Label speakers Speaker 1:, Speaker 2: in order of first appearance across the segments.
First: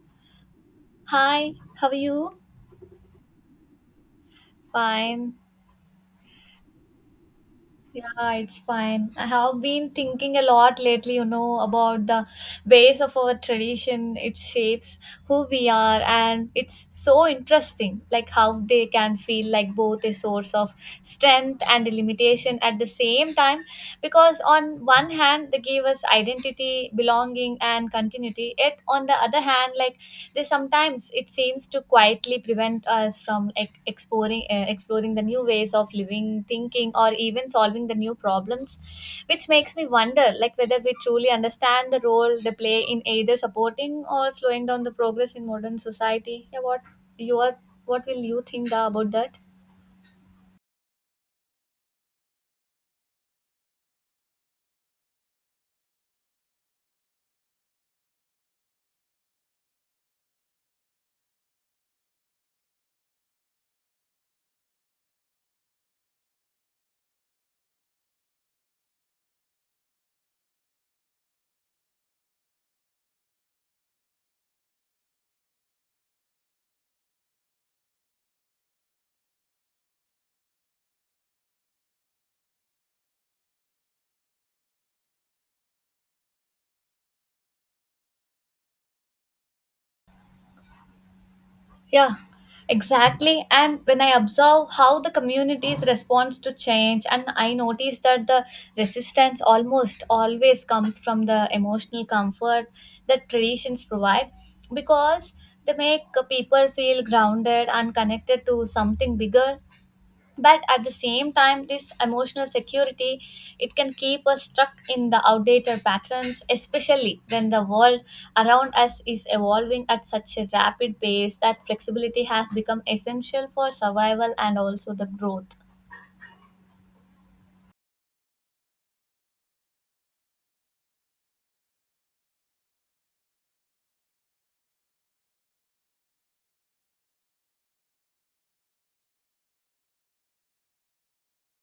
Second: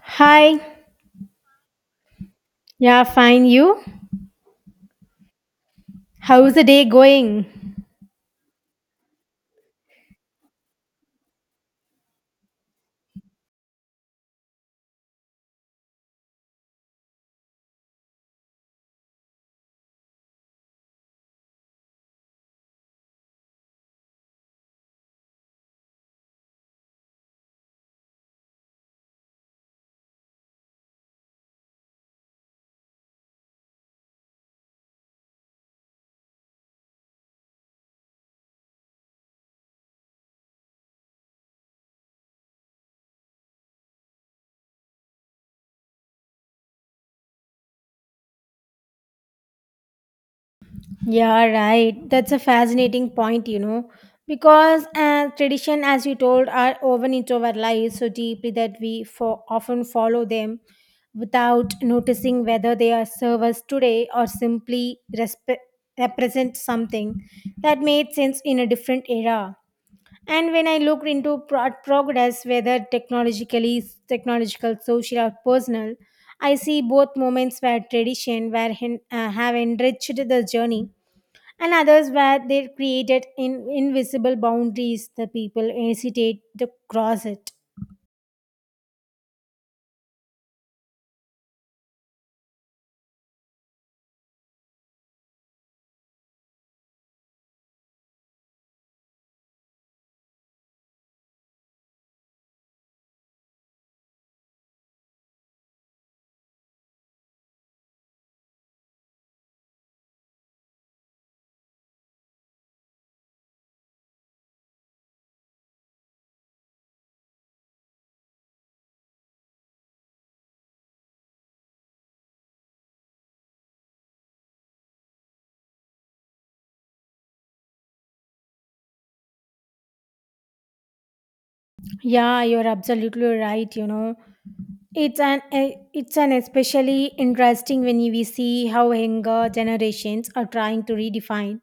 Speaker 1: Hi.
Speaker 2: Hi, how are you?
Speaker 1: Yeah, fine. You?
Speaker 2: Fine.
Speaker 1: How's the day going?
Speaker 2: Yeah, it's fine. I have been thinking a lot lately, about the ways of our tradition. It shapes who we are, and it's so interesting, like how they can feel like both a source of strength and a limitation at the same time. Because on one hand, they give us identity, belonging, and continuity. Yet on the other hand, like they sometimes it seems to quietly prevent us from like exploring exploring the new ways of living, thinking, or even solving the new problems, which makes me wonder like whether we truly understand the role they play in either supporting or slowing down the progress in modern society. Yeah, what you are, what will you think the, about that?
Speaker 1: Yeah, right. That's a fascinating point, you know, because tradition, as you told, are woven into our lives so deeply that we often follow them without noticing whether they are serve us today or simply represent something that made sense in a different era. And when I looked into progress, whether technologically, technological, social or personal, I see both moments where tradition, have enriched the journey, and others where they created invisible boundaries the people hesitate to cross it.
Speaker 2: Yeah, exactly. And when I observe how the communities responds to change, and I notice that the resistance almost always comes from the emotional comfort that traditions provide, because they make people feel grounded and connected to something bigger, but at the same time this emotional security, it can keep us stuck in the outdated patterns, especially when the world around us is evolving at such a rapid pace that flexibility has become essential for survival and also the growth.
Speaker 1: Yeah, you're absolutely right, you know. It's an especially interesting when we see how younger generations are trying to redefine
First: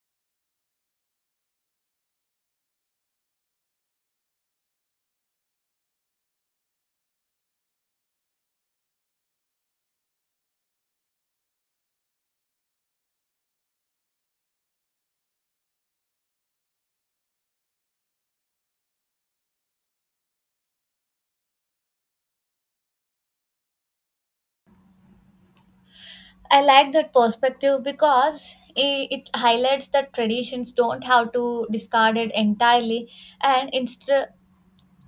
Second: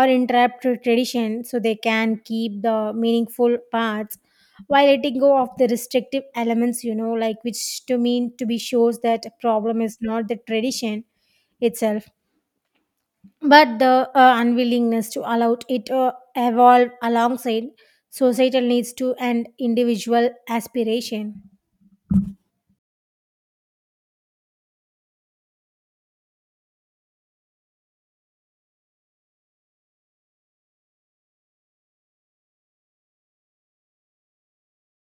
Speaker 1: or interrupt tradition so they can keep the meaningful parts while letting go of the restrictive elements. You know, like which to mean to be shows that problem is not the tradition itself, but the unwillingness to allow it evolve alongside societal needs to and individual aspiration.
Speaker 2: I like that perspective because it highlights that traditions don't have to discard it entirely, and instead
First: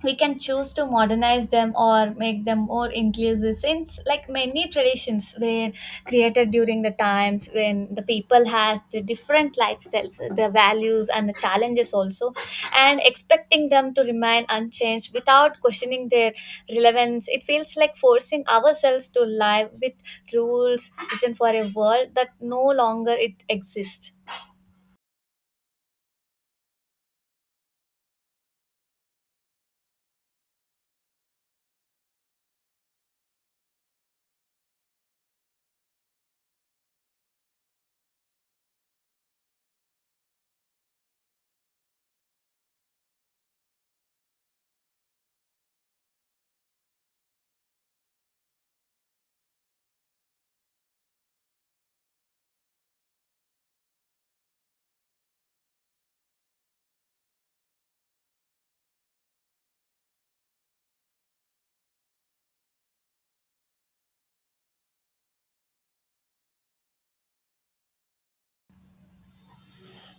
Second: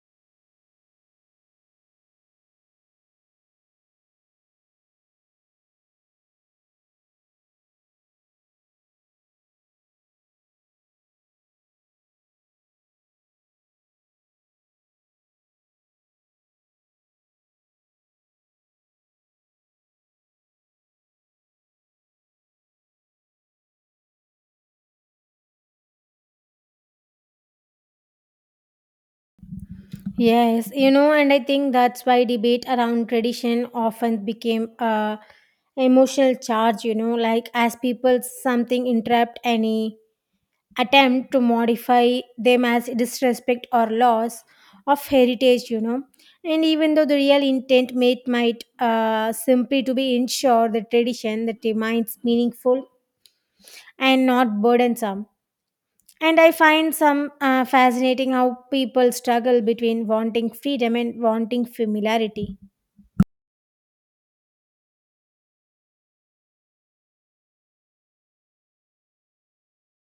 Speaker 2: we can choose to modernize them or make them more inclusive, since like many traditions were created during the times when the people had the different lifestyles, the values, and the challenges also, and expecting them to remain unchanged without questioning their relevance, it feels like forcing ourselves to live with rules written for a world that no longer it exists.
Speaker 1: Yes, you know, and I think that's why debate around tradition often became a emotional charge, you know, like as people something interrupt any attempt to modify them as disrespect or loss of heritage, you know. And even though the real intent might simply to be ensure the tradition that remains meaningful and not burdensome. And I find some fascinating how people struggle between wanting freedom and wanting familiarity.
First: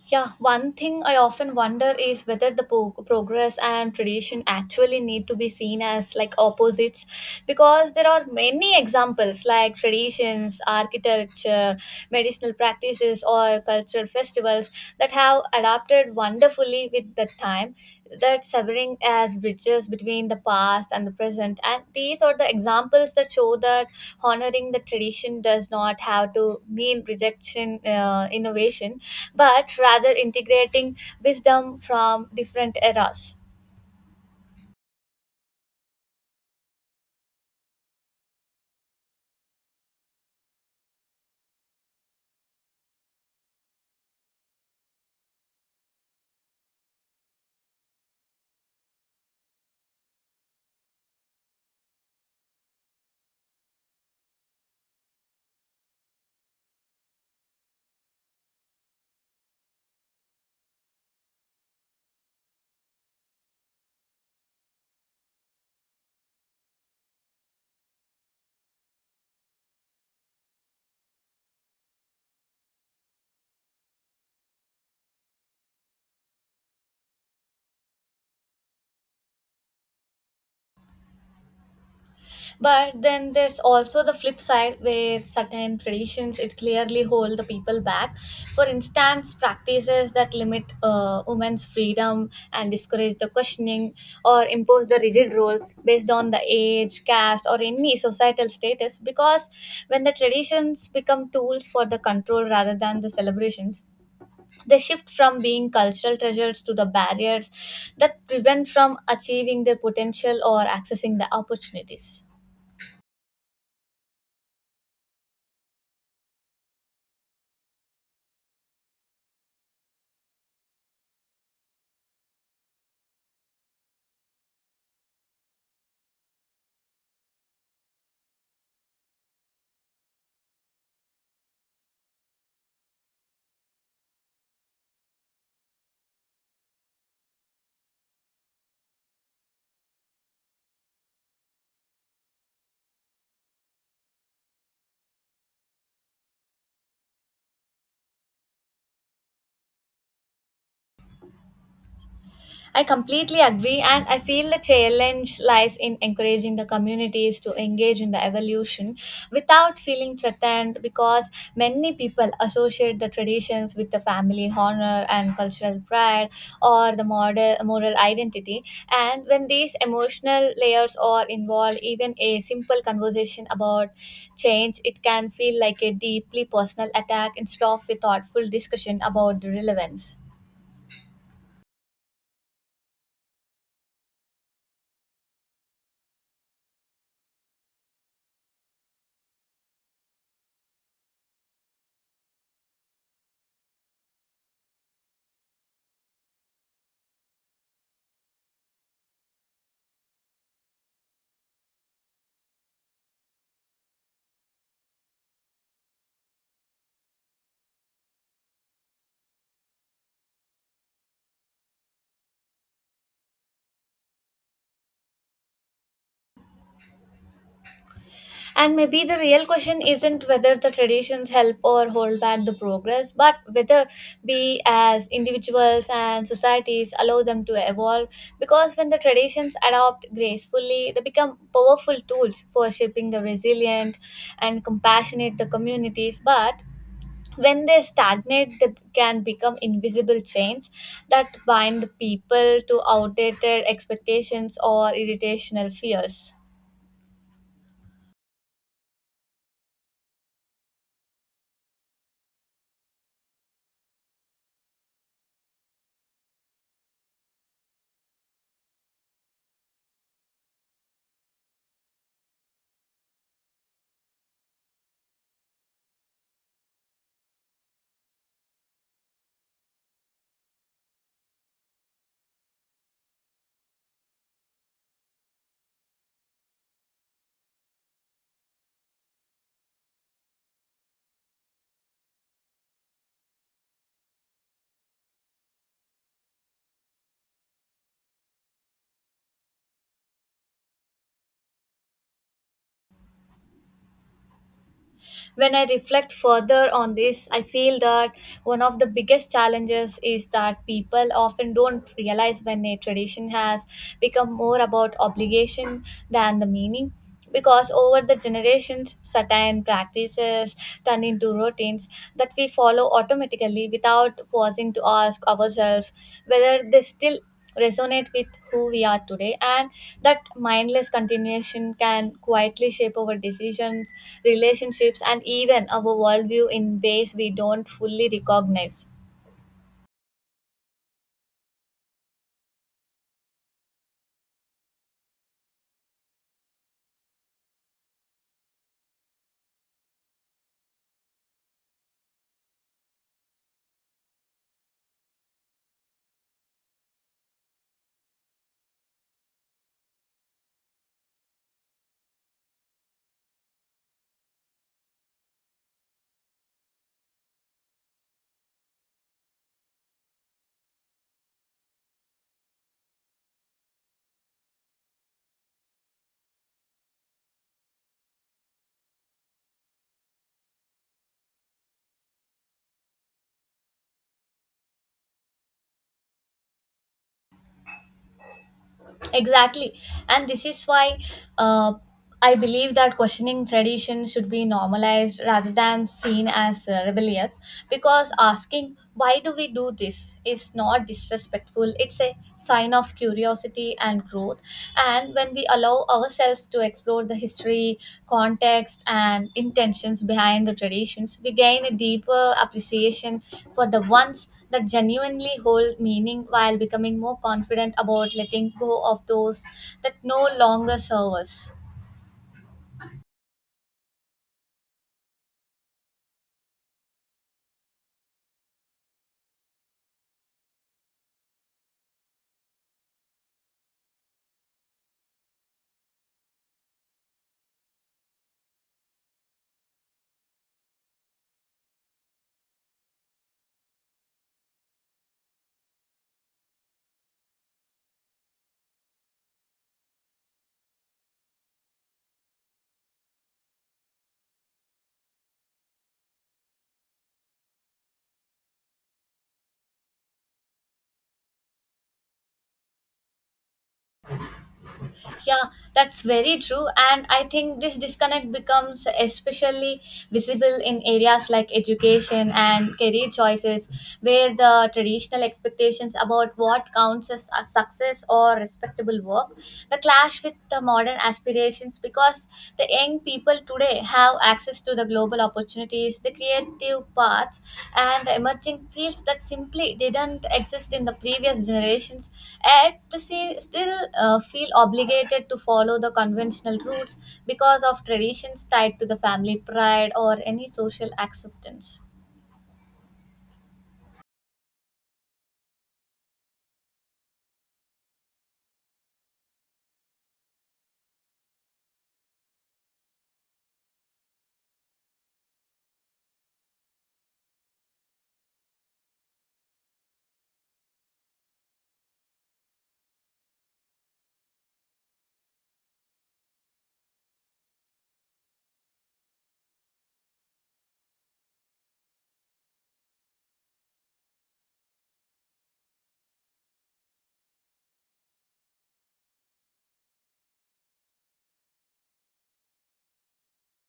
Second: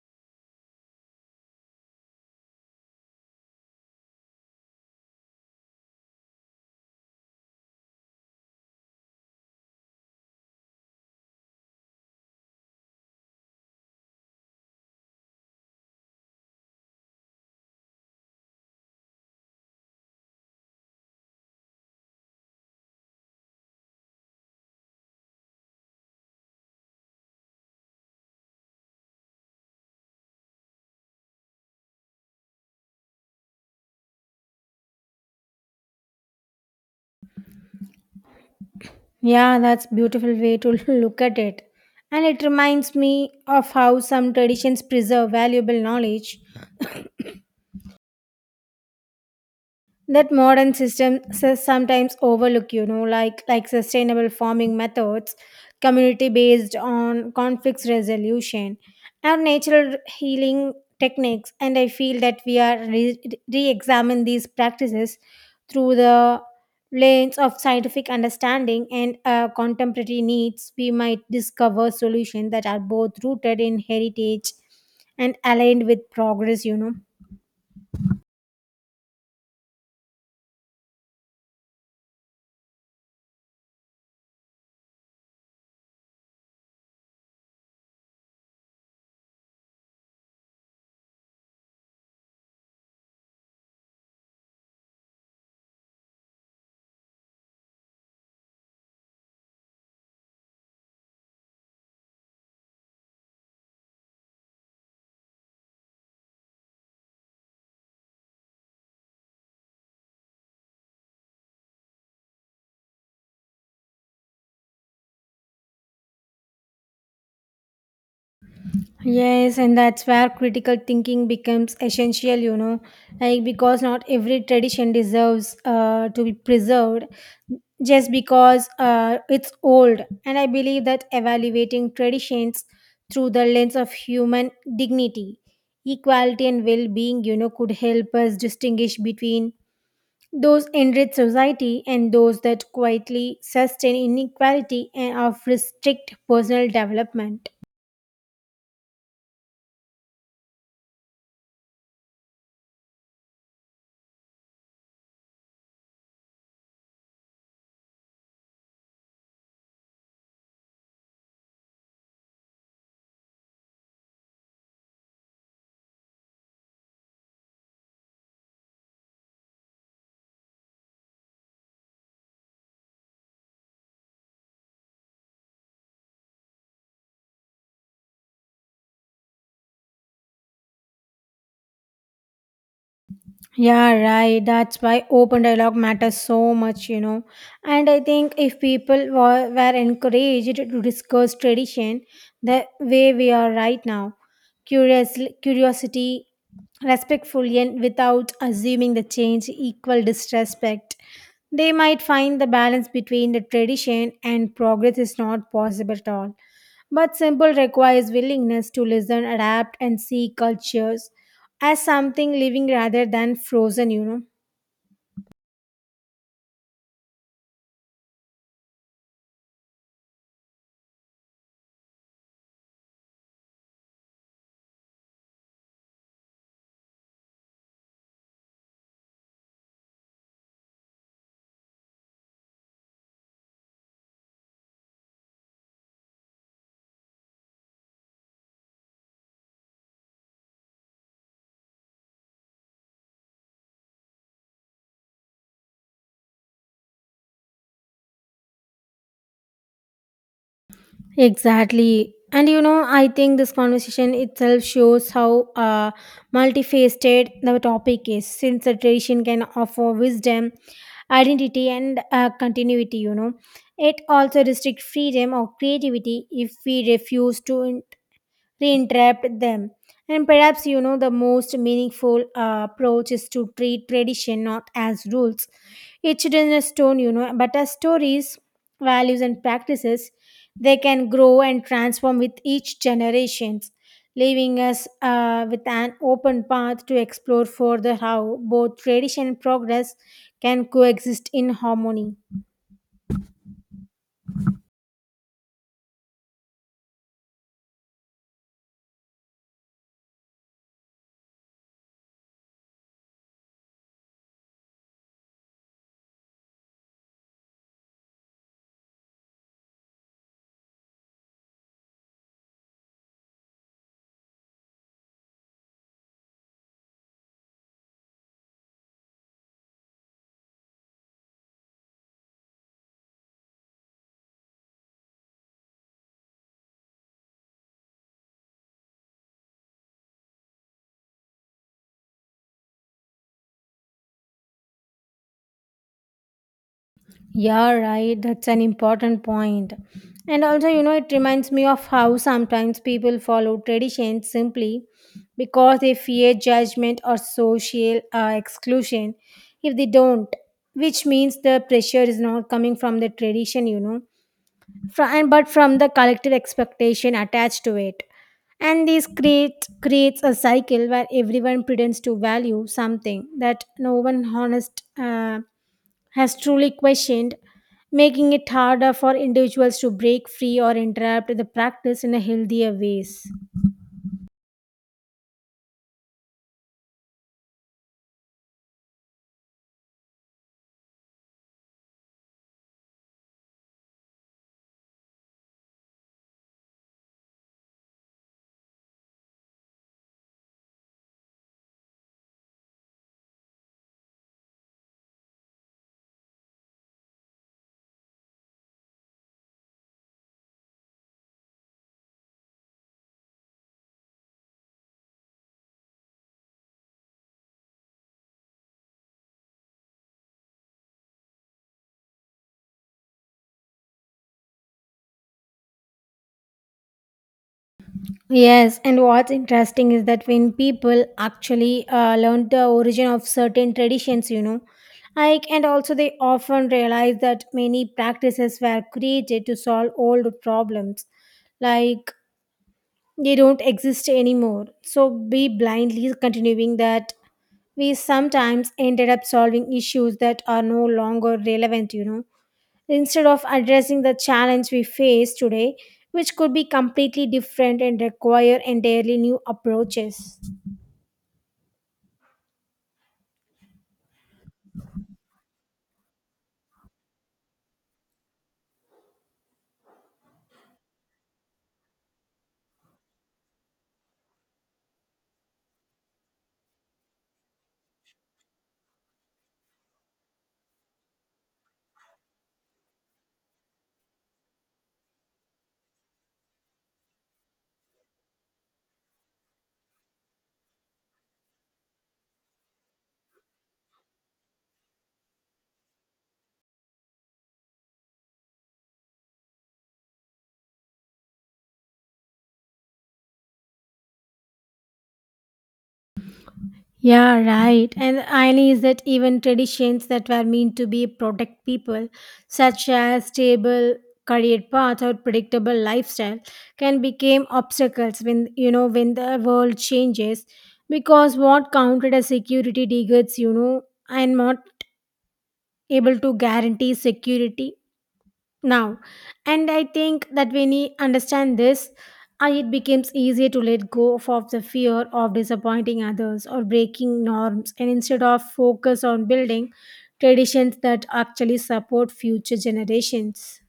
Speaker 2: Yeah, one thing I often wonder is whether the progress and tradition actually need to be seen as like opposites, because there are many examples like traditions, architecture, medicinal practices, or cultural festivals that have adapted wonderfully especially with the time, that severing as bridges between the past and the present. And these are the examples that show that honoring the tradition does not have to mean rejection innovation, but rather integrating wisdom from different eras.
Speaker 1: Yeah, that's beautiful way to look at it. And it reminds me of how some traditions preserve valuable knowledge that modern systems sometimes overlook, you know, like sustainable farming methods, community based on conflicts resolution, and natural healing techniques. And I feel that we are re-examine these practices through the lens of scientific understanding and contemporary needs, we might discover solutions that are both rooted in heritage and aligned with progress, you know.
Speaker 2: But then there's also the flip side where certain traditions it clearly hold the people back. For instance, practices that limit women's freedom and discourage the questioning or impose the rigid roles based on the age, caste, or any societal status. Because when the traditions become tools for the control rather than the celebrations, they shift from being cultural treasures to the barriers that prevent from achieving their potential or accessing the opportunities.
Speaker 1: Yes, and that's where critical thinking becomes essential, you know, like because not every tradition deserves to be preserved just because it's old. And I believe that evaluating traditions through the lens of human dignity, equality, and well being, you know, could help us distinguish between those enriched society and those that quietly sustain inequality and of restrict personal development.
Speaker 2: I completely agree, and I feel the challenge lies in encouraging the communities to engage in the evolution without feeling threatened, because many people associate the traditions with the family honor and cultural pride or the model, moral identity. And when these emotional layers are involved, even a simple conversation about change, it can feel like a deeply personal attack instead of a thoughtful discussion about the relevance.
Speaker 1: Yeah, right. That's why open dialogue matters so much, you know. And I think if were encouraged to discuss tradition the way we are right now, curiosity, respectfully, and without assuming the change equal disrespect, they might find the balance between the tradition and progress is not possible at all. But simple requires willingness to listen, adapt, and see cultures as something living rather than frozen, you know.
Speaker 2: And maybe the real question isn't whether the traditions help or hold back the progress, but whether we as individuals and societies allow them to evolve. Because when the traditions adopt gracefully, they become powerful tools for shaping the resilient and compassionate the communities. But when they stagnate, they can become invisible chains that bind people to outdated expectations or irritational fears.
Speaker 1: Exactly. And you know, I think this conversation itself shows how multifaceted the topic is, since the tradition can offer wisdom, identity, and continuity, you know. It also restricts freedom or creativity if we refuse to reentrapped them. And perhaps, you know, the most meaningful approach is to treat tradition not as rules etched in a stone, you know, but as stories, values, and practices. They can grow and transform with each generations, leaving us with an open path to explore further how both tradition and progress can coexist in harmony.
Speaker 2: When I reflect further on this, I feel that one of the biggest challenges is that people often don't realize when a tradition has become more about obligation than the meaning. Because over the generations, certain practices turn into routines that we follow automatically without pausing to ask ourselves whether they still resonate with who we are today, and that mindless continuation can quietly shape our decisions, relationships, and even our worldview in ways we don't fully recognize.
Speaker 1: Yeah, right. That's an important point. And also, you know, it reminds me of how sometimes people follow traditions simply because they fear judgment or social exclusion if they don't, which means the pressure is not coming from the tradition, you know, but from the collective expectation attached to it. And this creates a cycle where everyone pretends to value something that no one honest. Has truly questioned, making it harder for individuals to break free or interrupt the practice in a healthier ways.
Speaker 2: Exactly. And this is why uh, I believe that questioning tradition should be normalized rather than seen as rebellious, because asking, why do we do this, is not disrespectful. It's a sign of curiosity and growth. And when we allow ourselves to explore the history, context, and intentions behind the traditions, we gain a deeper appreciation for the ones that genuinely hold meaning, while becoming more confident about letting go of those that no longer serve us.
Speaker 1: Yes, and what's interesting is that when people actually learn the origin of certain traditions, you know, like and also they often realize that many practices were created to solve old problems, like they don't exist anymore. So be blindly continuing that, we sometimes ended up solving issues that are no longer relevant, you know, instead of addressing the challenge we face today, which could be completely different and require entirely new approaches.
Speaker 2: Yeah, that's very true. And I think this disconnect becomes especially visible in areas like education and career choices, where the traditional expectations about what counts as a success or respectable work, the clash with the modern aspirations, because the young people today have access to the global opportunities, the creative paths, and the emerging fields that simply didn't exist in the previous generations, yet they still feel obligated to follow the conventional routes because of traditions tied to the family pride or any social acceptance.
Speaker 1: Yeah, right. And the irony is that even traditions that were meant to be protect people, such as stable career path or predictable lifestyle, can become obstacles when, you know, when the world changes. Because what counted as security degrades, you know, and not able to guarantee security now. And I think that when we understand this, it becomes easier to let go of the fear of disappointing others or breaking norms, and instead of focus on building traditions that actually support future generations.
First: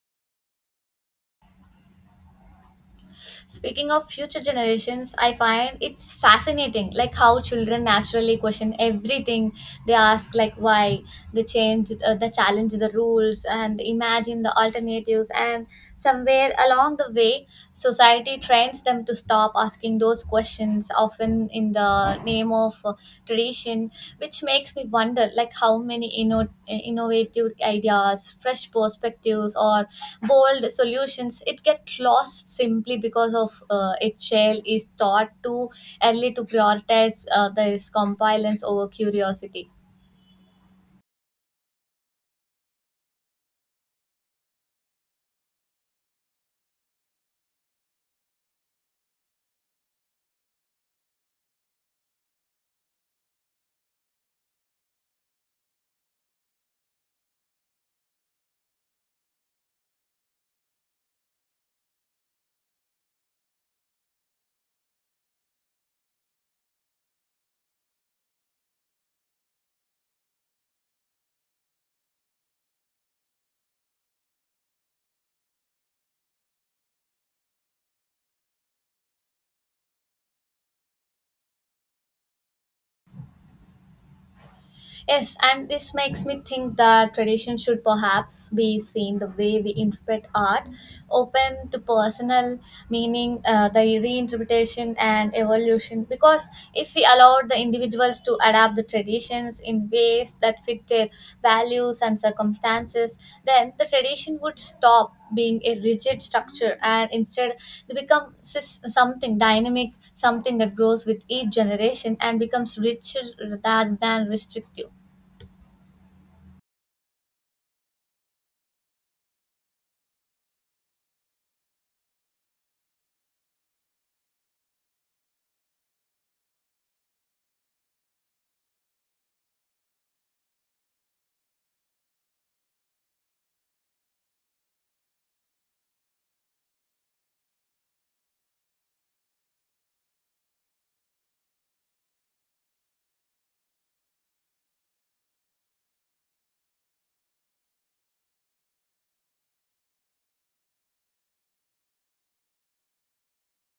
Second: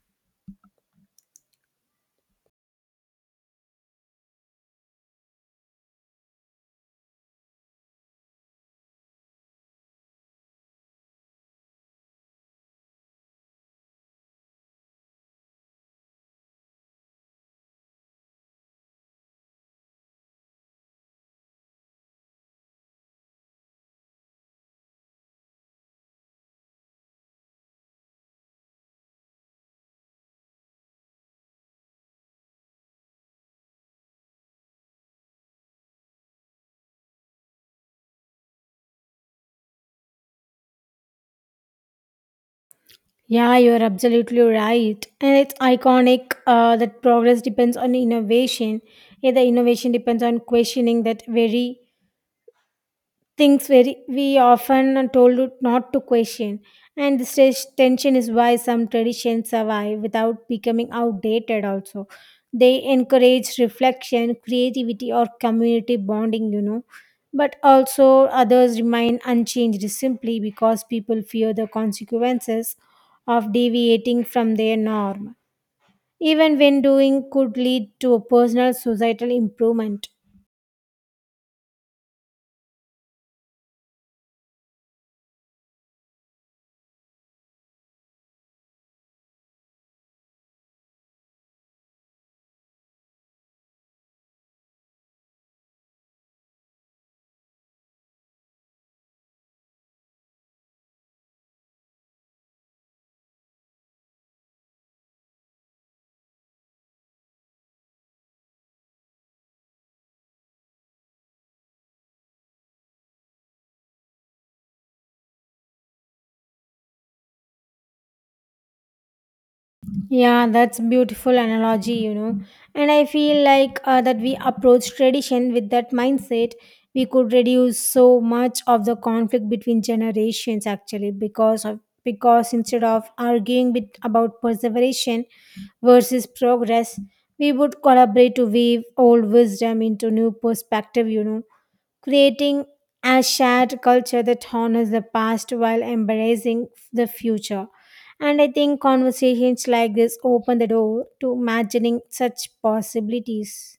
Speaker 2: Speaking of future generations, I find it's fascinating, like how children naturally question everything. They ask like why, they change, they challenge the rules, and imagine the alternatives. And somewhere along the way, society trains them to stop asking those questions, often in the name of tradition, which makes me wonder like how many innovative ideas, fresh perspectives, or bold solutions it gets lost simply because of HL is taught too early to prioritize this compliance over curiosity.
Speaker 1: Yeah, you're absolutely right. And it's iconic that progress depends on innovation. Yeah, the innovation depends on questioning that very things very we often are told not to question. And this tension is why some traditions survive without becoming outdated also. They encourage reflection, creativity or community bonding, you know. But also others remain unchanged simply because people fear the consequences of deviating from their norm, even when doing could lead to personal societal improvement.
Speaker 2: Yes, and this makes me think that tradition should perhaps be seen the way we interpret art, open to personal meaning, the reinterpretation and evolution. Because if we allowed the individuals to adapt the traditions in ways that fit their values and circumstances, then the tradition would stop being a rigid structure, and instead they become something dynamic, something that grows with each generation and becomes richer rather than restrictive.
Speaker 1: Yeah, that's beautiful analogy, you know. And I feel like that we approach tradition with that mindset, we could reduce so much of the conflict between generations actually, because of because instead of about perseveration versus progress, we would collaborate to weave old wisdom into new perspective, you know, creating a shared culture that honors the past while embracing the future. And I think conversations like this open the door to imagining such possibilities.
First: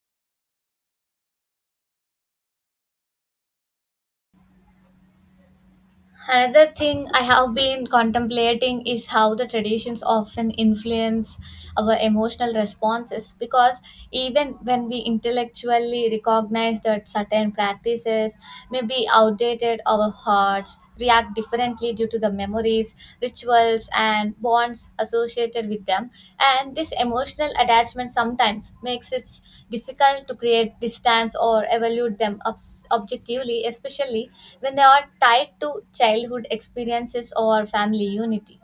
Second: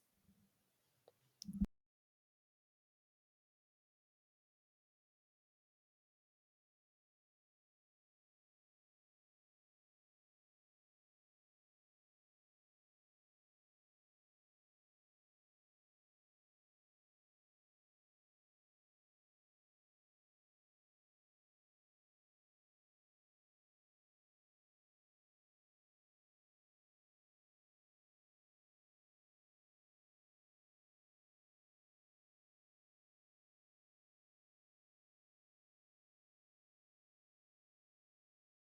Speaker 2: Another thing I have been contemplating is how the traditions often influence our emotional responses, because even when we intellectually recognize that certain practices may be outdated, our hearts react differently due to the memories, rituals, and bonds associated with them. And this emotional attachment sometimes makes it difficult to create distance or evaluate them objectively, especially when they are tied to childhood experiences or family unity.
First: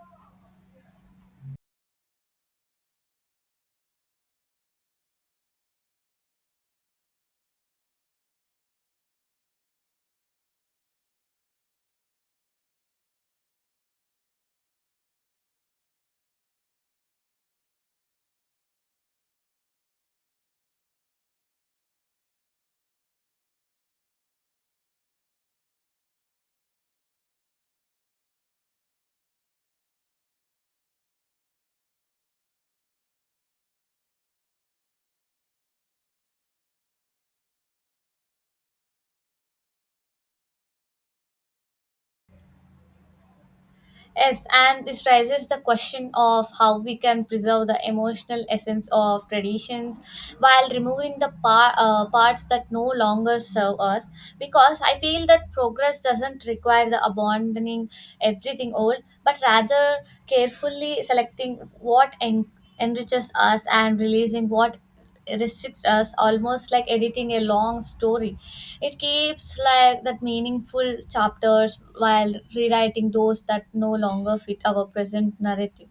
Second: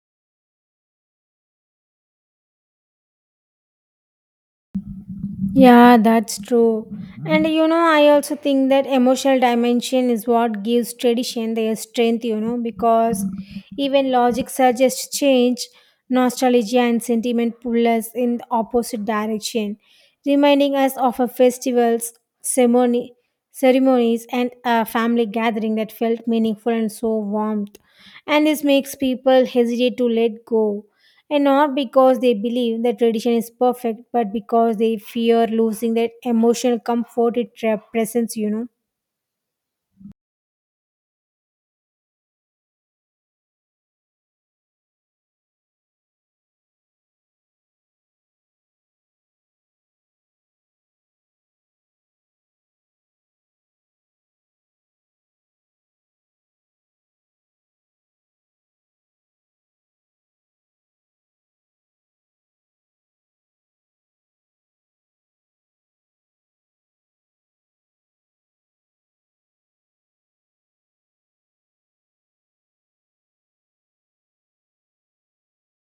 Speaker 1: Yeah, that's true. And you know, I also think that emotional dimension is what gives tradition their strength, you know, because even logic suggests change, nostalgia and sentiment pull us in the opposite direction, reminding us of our festivals, ceremony, ceremonies, and a family gathering that felt meaningful and so warmth. And this makes people hesitate to let go, and not because they believe the tradition is perfect, but because they fear losing that emotional comfort it represents, you know.
Speaker 2: Yes, and this raises the question of how we can preserve the emotional essence of traditions while removing the parts that no longer serve us. Because I feel that progress doesn't require the abandoning everything old, but rather carefully selecting what enriches us and releasing what restricts us, almost like editing a long story. It keeps like that meaningful chapters while rewriting those that no longer fit our present narrative.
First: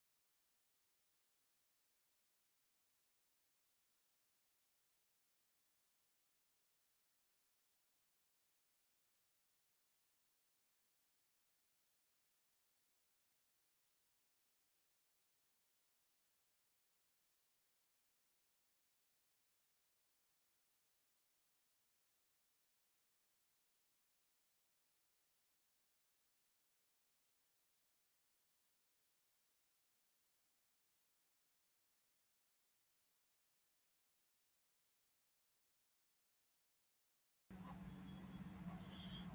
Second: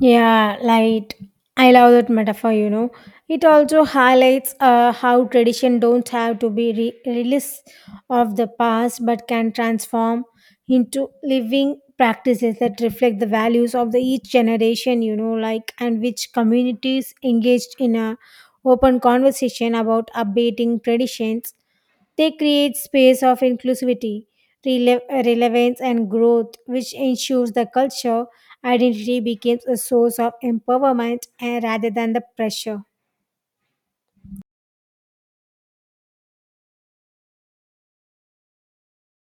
Speaker 1: Yeah, like I love that metaphor, you know. It also highlights how tradition don't have to be release of the past, but can transform into living practices that reflect the values of the each generation, you know, like and which communities engaged in a open conversation about updating traditions. They create space of inclusivity, relevance, and growth, which ensures the culture identity becomes a source of empowerment and rather than the pressure.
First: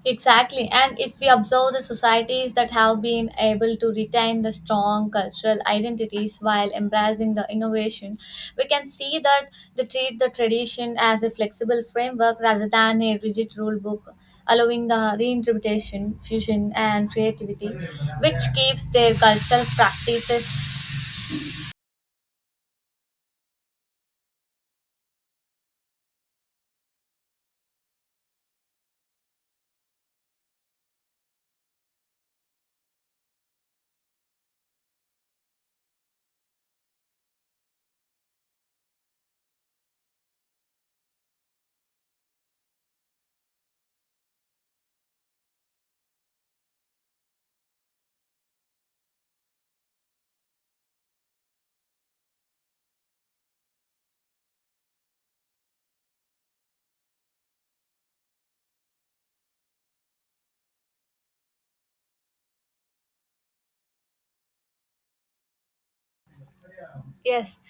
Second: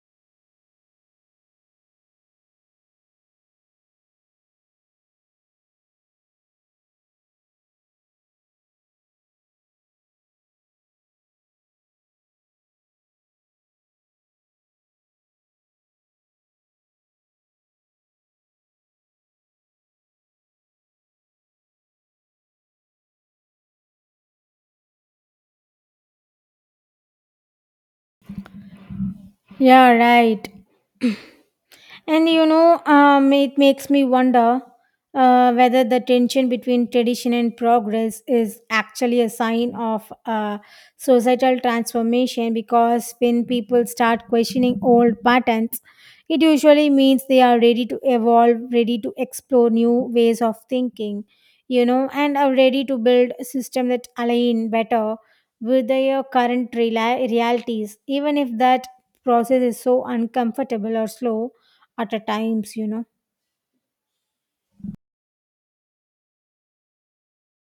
Speaker 2: Exactly. And if we observe the societies that have been able to retain the strong cultural identities while embracing the innovation, we can see that they treat the tradition as a flexible framework rather than a rigid rule book, allowing the reinterpretation, fusion, and creativity, which keeps their cultural practices.
Speaker 1: Yeah, right. And you know, it makes me wonder whether the tension between tradition and progress is actually a sign of societal transformation, because when people start questioning old patterns, it usually means they are ready to evolve, ready to explore new ways of thinking, you know, and are ready to build a system that align better with their current realities, even if that process is so uncomfortable or slow at a times, you know.
Speaker 2: Yes,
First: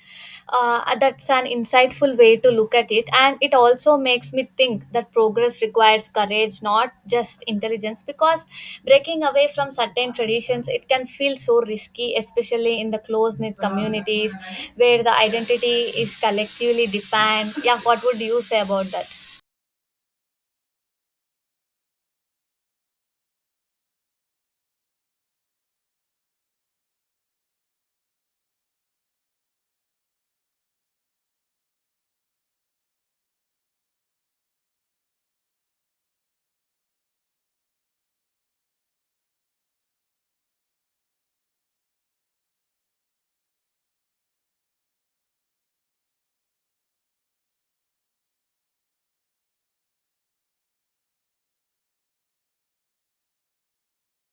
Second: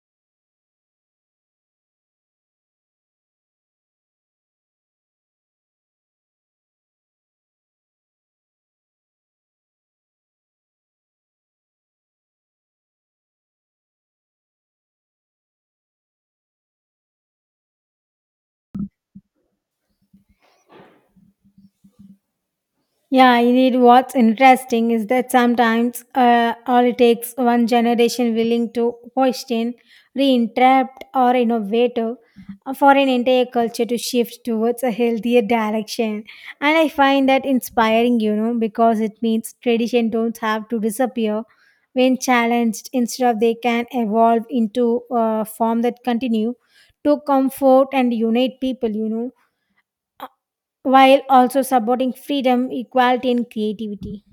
Speaker 2: that's an insightful way to look at it, and it also makes me think that progress requires courage, not just intelligence. Because breaking away from certain traditions, it can feel so risky, especially in the close knit communities where the identity is collectively defined. Yeah, what would you say about that?
Speaker 1: Yeah, indeed. What's interesting is that sometimes all it takes one generation willing to question, reinterrupt, or innovate for an entire culture to shift towards a healthier direction. And I find that inspiring, you know, because it means tradition don't have to disappear when challenged. Instead of they can evolve into a form that continue to comfort and unite people, you know, while also supporting freedom, equality, and creativity.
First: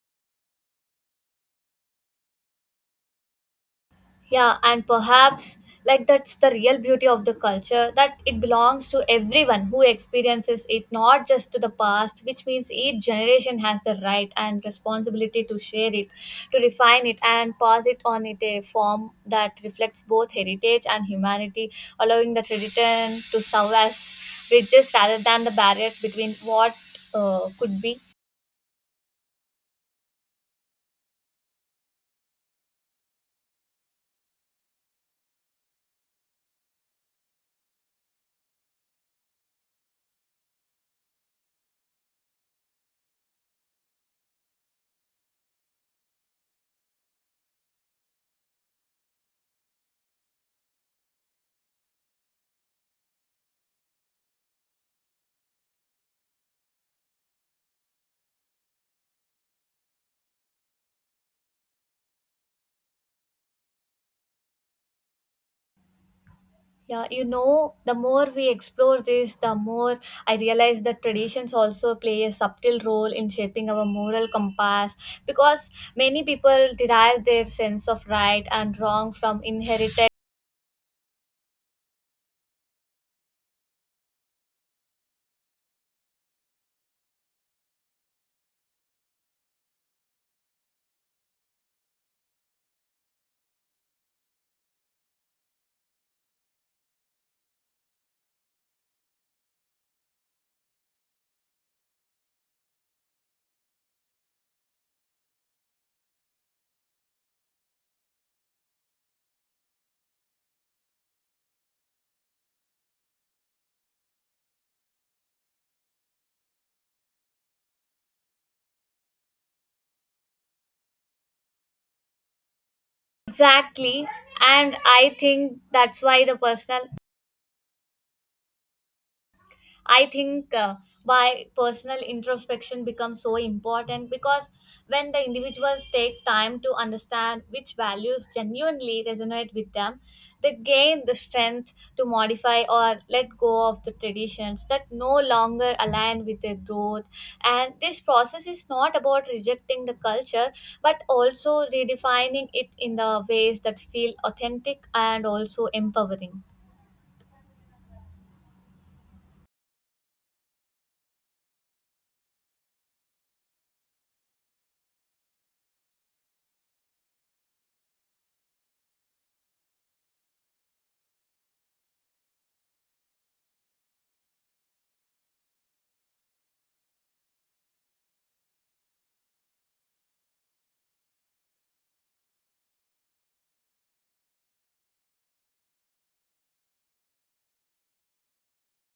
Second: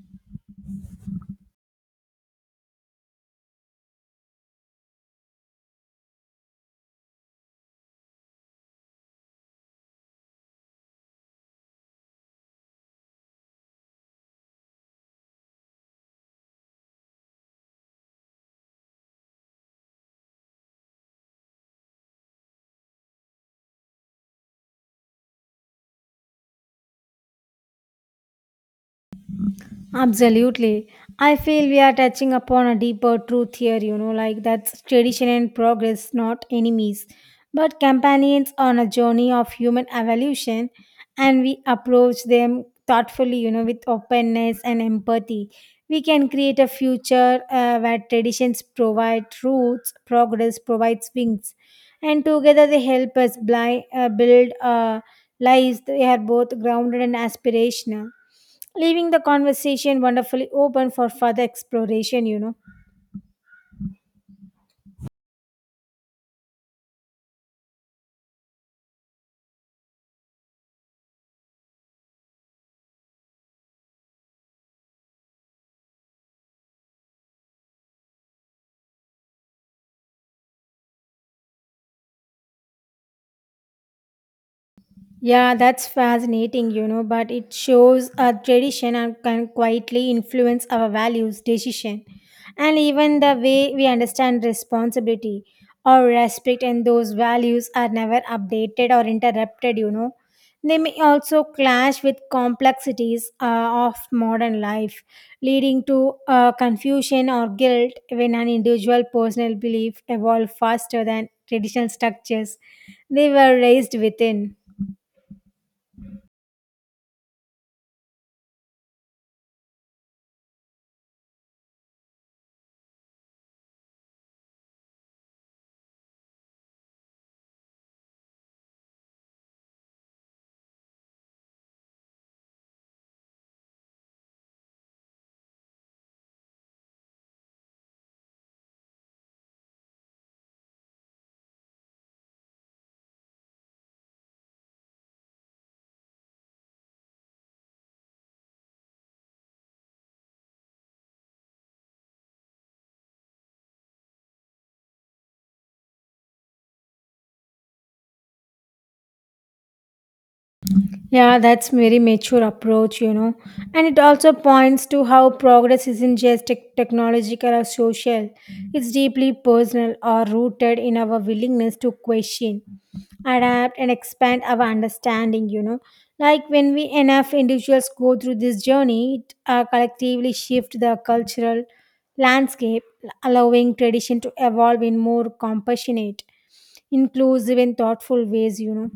Speaker 2: Yeah, and perhaps like that's the real beauty of the culture, that it belongs to everyone who experiences it, not just to the past, which means each generation has the right and responsibility to share it, to refine it, and pass it on in a form that reflects both heritage and humanity, allowing the tradition to serve as bridges rather than the barriers between what could be.
Speaker 1: Absolutely. I feel we are touching upon a deeper truth here, you know, like that's tradition and progress, not enemies, but companions on a journey of human evolution, and we approach them thoughtfully, you know, with openness and empathy. We can create a future where traditions provide roots, progress provides wings, and together they help us build lives that are both grounded and aspirational, leaving the conversation wonderfully open for further exploration, you know.
Speaker 2: Yeah, you know, the more we explore this, the more I realize that traditions also play a subtle role in shaping our moral compass, because many people derive their sense of right and wrong from inherited.
Speaker 1: Yeah, that's fascinating, you know, but it shows a tradition and can quietly influence our values, decision, and even the way we understand responsibility or respect. And those values are never updated or interrupted, you know. They may also clash with complexities of modern life, leading to confusion or guilt when an individual personal belief evolve faster than traditional structures they were raised within.
Speaker 2: Exactly. And I think that's why the personal, I think why personal introspection becomes so important, because when the individuals take time to understand which values genuinely resonate with them, they gain the strength to modify or let go of the traditions that no longer align with their growth. And this process is not about rejecting the culture, but also redefining it in the ways that feel authentic and also empowering.
Speaker 1: Yeah, that's very mature approach, you know. And it also points to how progress isn't just technological or social. It's deeply personal or rooted in our willingness to question, adapt and expand our understanding, you know. Like when we enough individuals go through this journey, it collectively shift the cultural landscape, allowing tradition to evolve in more compassionate, inclusive and thoughtful ways, you know.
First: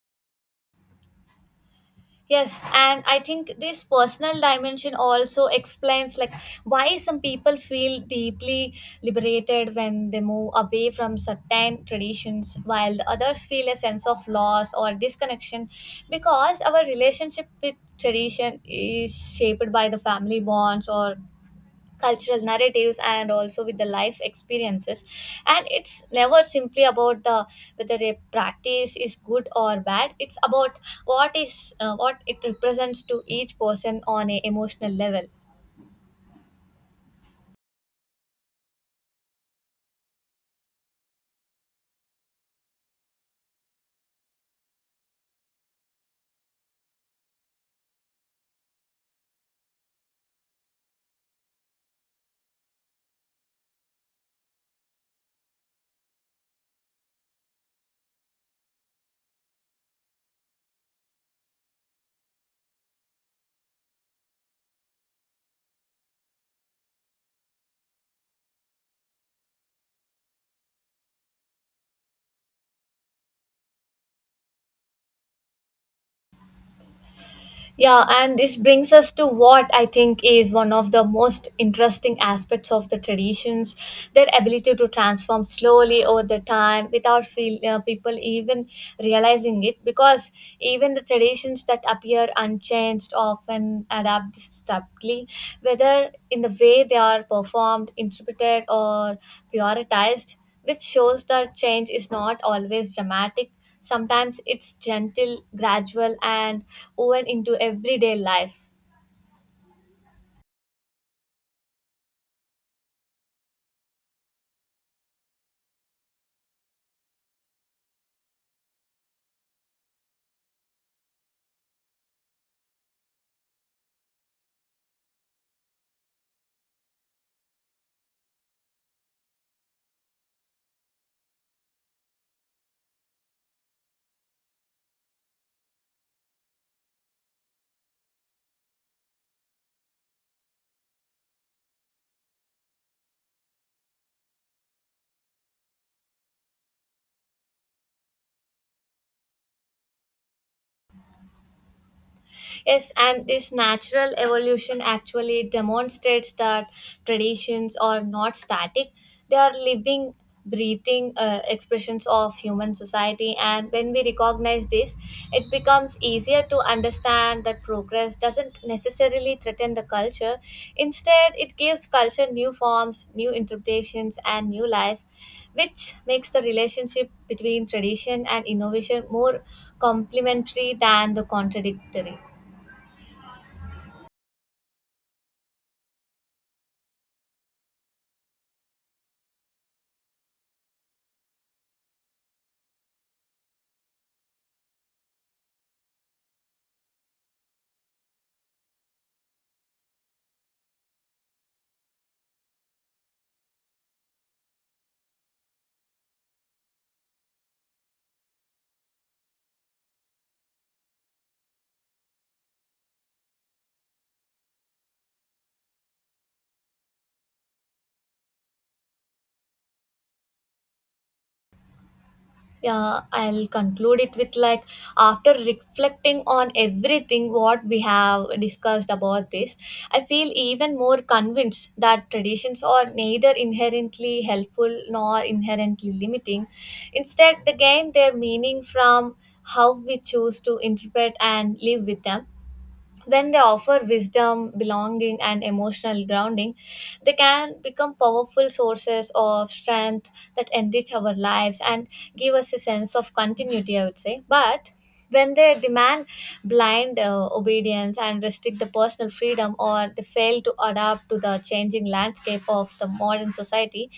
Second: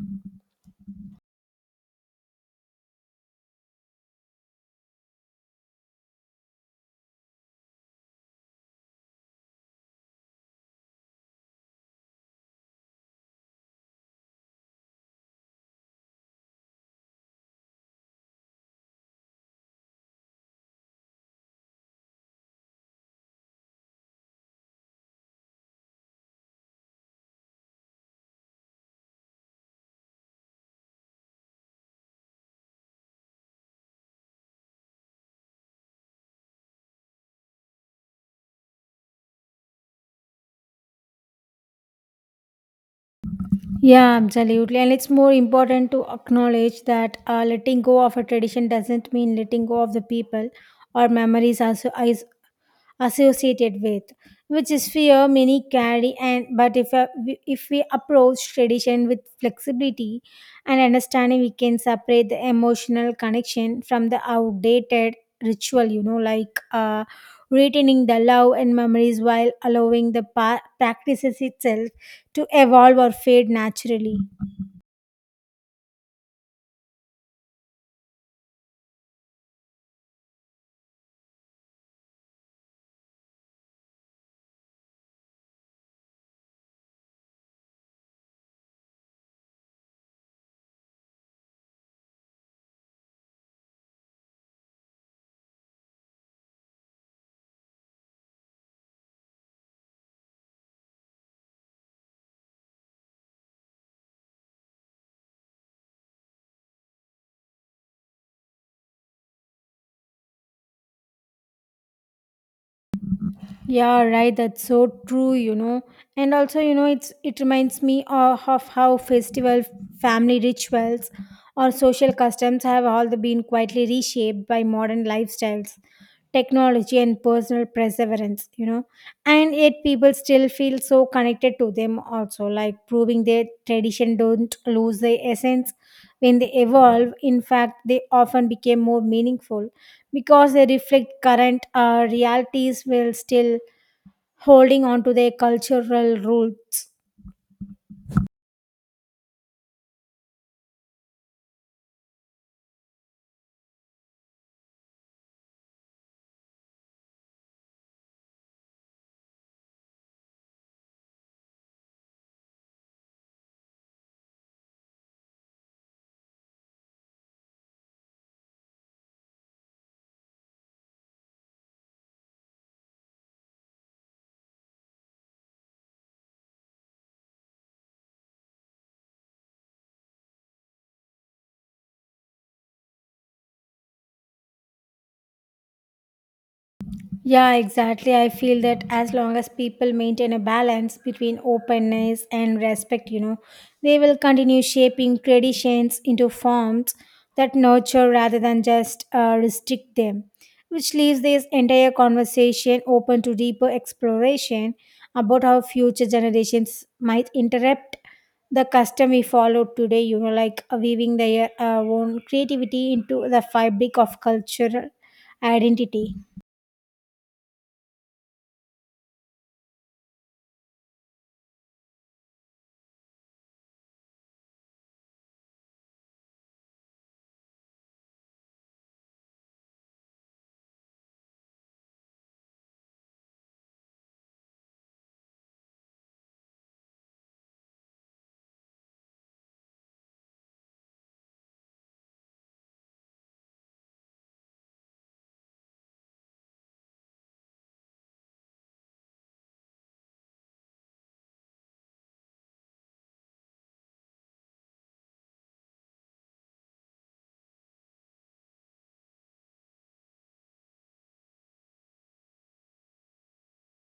Speaker 2: Yes, and I think this personal dimension also explains like why some people feel deeply liberated when they move away from certain traditions, while the others feel a sense of loss or disconnection, because our relationship with tradition is shaped by the family bonds or cultural narratives and also with the life experiences, and it's never simply about the whether a practice is good or bad. It's about what is, what it represents to each person on a emotional level.
Speaker 1: Yeah, absolutely. And it's more important to acknowledge that letting go of a tradition doesn't mean letting go of the people or memories as associated with, which is fear many carry. And but if if we approach tradition with flexibility and understanding, we can separate the emotional connection from the outdated ritual, you know, like retaining the love and memories while allowing the practices itself to evolve or fade naturally.
Speaker 2: Yeah, and this brings us to what I think is one of the most interesting aspects of the traditions, their ability to transform slowly over the time without people even realizing it. Because even the traditions that appear unchanged often adapt subtly, whether in the way they are performed, interpreted, or prioritized, which shows that change is not always dramatic. Sometimes it's gentle, gradual, and woven into everyday life.
Speaker 1: Yeah, right. That's so true, you know. And also, you know, it reminds me of how festival, family rituals or social customs have all the been quietly reshaped by modern lifestyles, technology and personal perseverance, you know. And yet people still feel so connected to them also, like proving their tradition don't lose their essence when they evolve. In fact, they often became more meaningful because they reflect current realities will still holding on to their cultural roots.
Speaker 2: Yes, and this natural evolution actually demonstrates that traditions are not static, they are living, breathing expressions of human society. And when we recognize this, it becomes easier to understand that progress doesn't necessarily threaten the culture. Instead, it gives culture new forms, new interpretations, and new life, which makes the relationship between tradition and innovation more complementary than the contradictory.
Speaker 1: Yeah, exactly. I feel that as long as people maintain a balance between openness and respect, you know, they will continue shaping traditions into forms that nurture rather than just restrict them, which leaves this entire conversation open to deeper exploration about how future generations might interrupt the custom we follow today, you know, like weaving their own creativity into the fabric of cultural identity.
Speaker 2: Yeah, I'll conclude it with like, after reflecting on everything what we have discussed about this, I feel even more convinced that traditions are neither inherently helpful nor inherently limiting. Instead, they gain their meaning from how we choose to interpret and live with them. When they offer wisdom, belonging, and emotional grounding, they can become powerful sources of strength that enrich our lives and give us a sense of continuity, I would say. But when they demand blind obedience and restrict the personal freedom, or they fail to adapt to the changing landscape of the modern society,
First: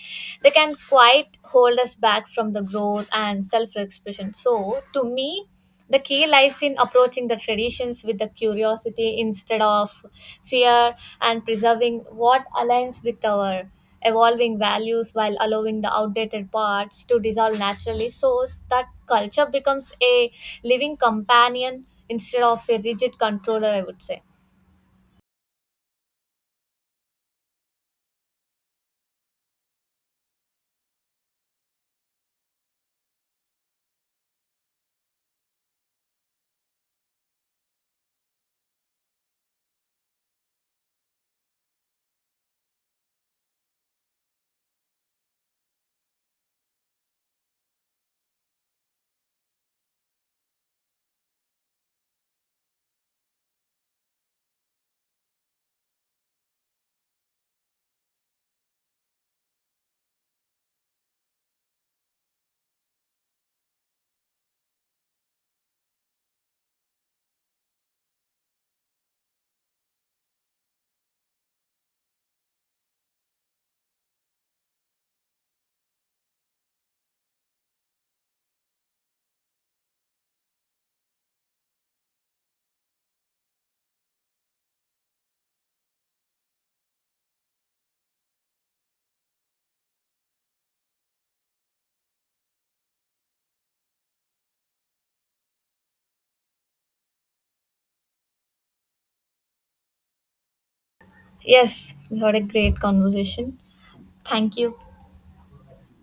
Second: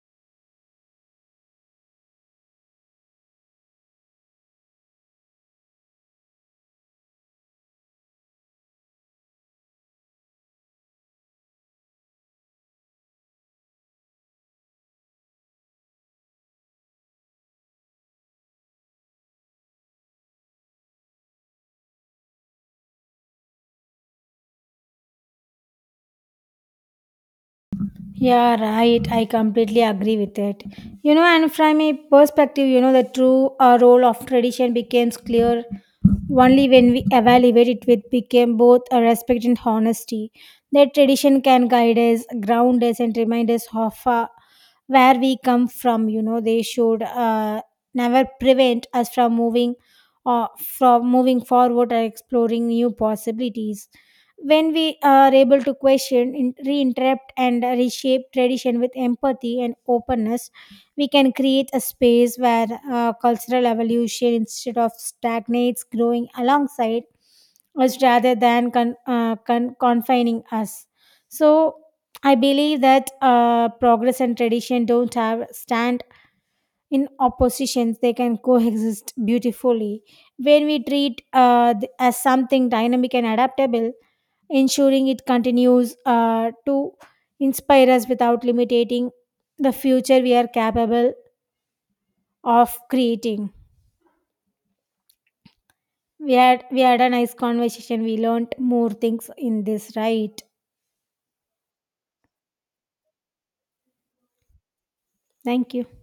Speaker 2: they can quite hold us back from the growth and self expression. So, to me, the key lies in approaching the traditions with the curiosity instead of fear, and preserving what aligns with our evolving values while allowing the outdated parts to dissolve naturally, so that culture becomes a living companion instead of a rigid controller, I would say.
Speaker 1: Yeah, right. I completely agree with it. You know, and from a perspective, you know, the true role of tradition becomes clear only when we evaluate it with became both a respect and honesty. That tradition can guide us, ground us, and remind us of where we come from. You know, they should never prevent us from from moving forward or exploring new possibilities. When we are able to question, reinterrupt, and reshape tradition with empathy and openness, we can create a space where cultural evolution, instead of stagnates, growing alongside us rather than confining us. So I believe that progress and tradition don't have stand in oppositions. They can coexist beautifully when we treat as something dynamic and adaptable, ensuring it continues to inspire us without limiting the future we are capable of creating. We had a nice conversation. We learned more things in this, right?
Speaker 2: Yes, we had a great conversation. Thank you.
Speaker 1: Thank you.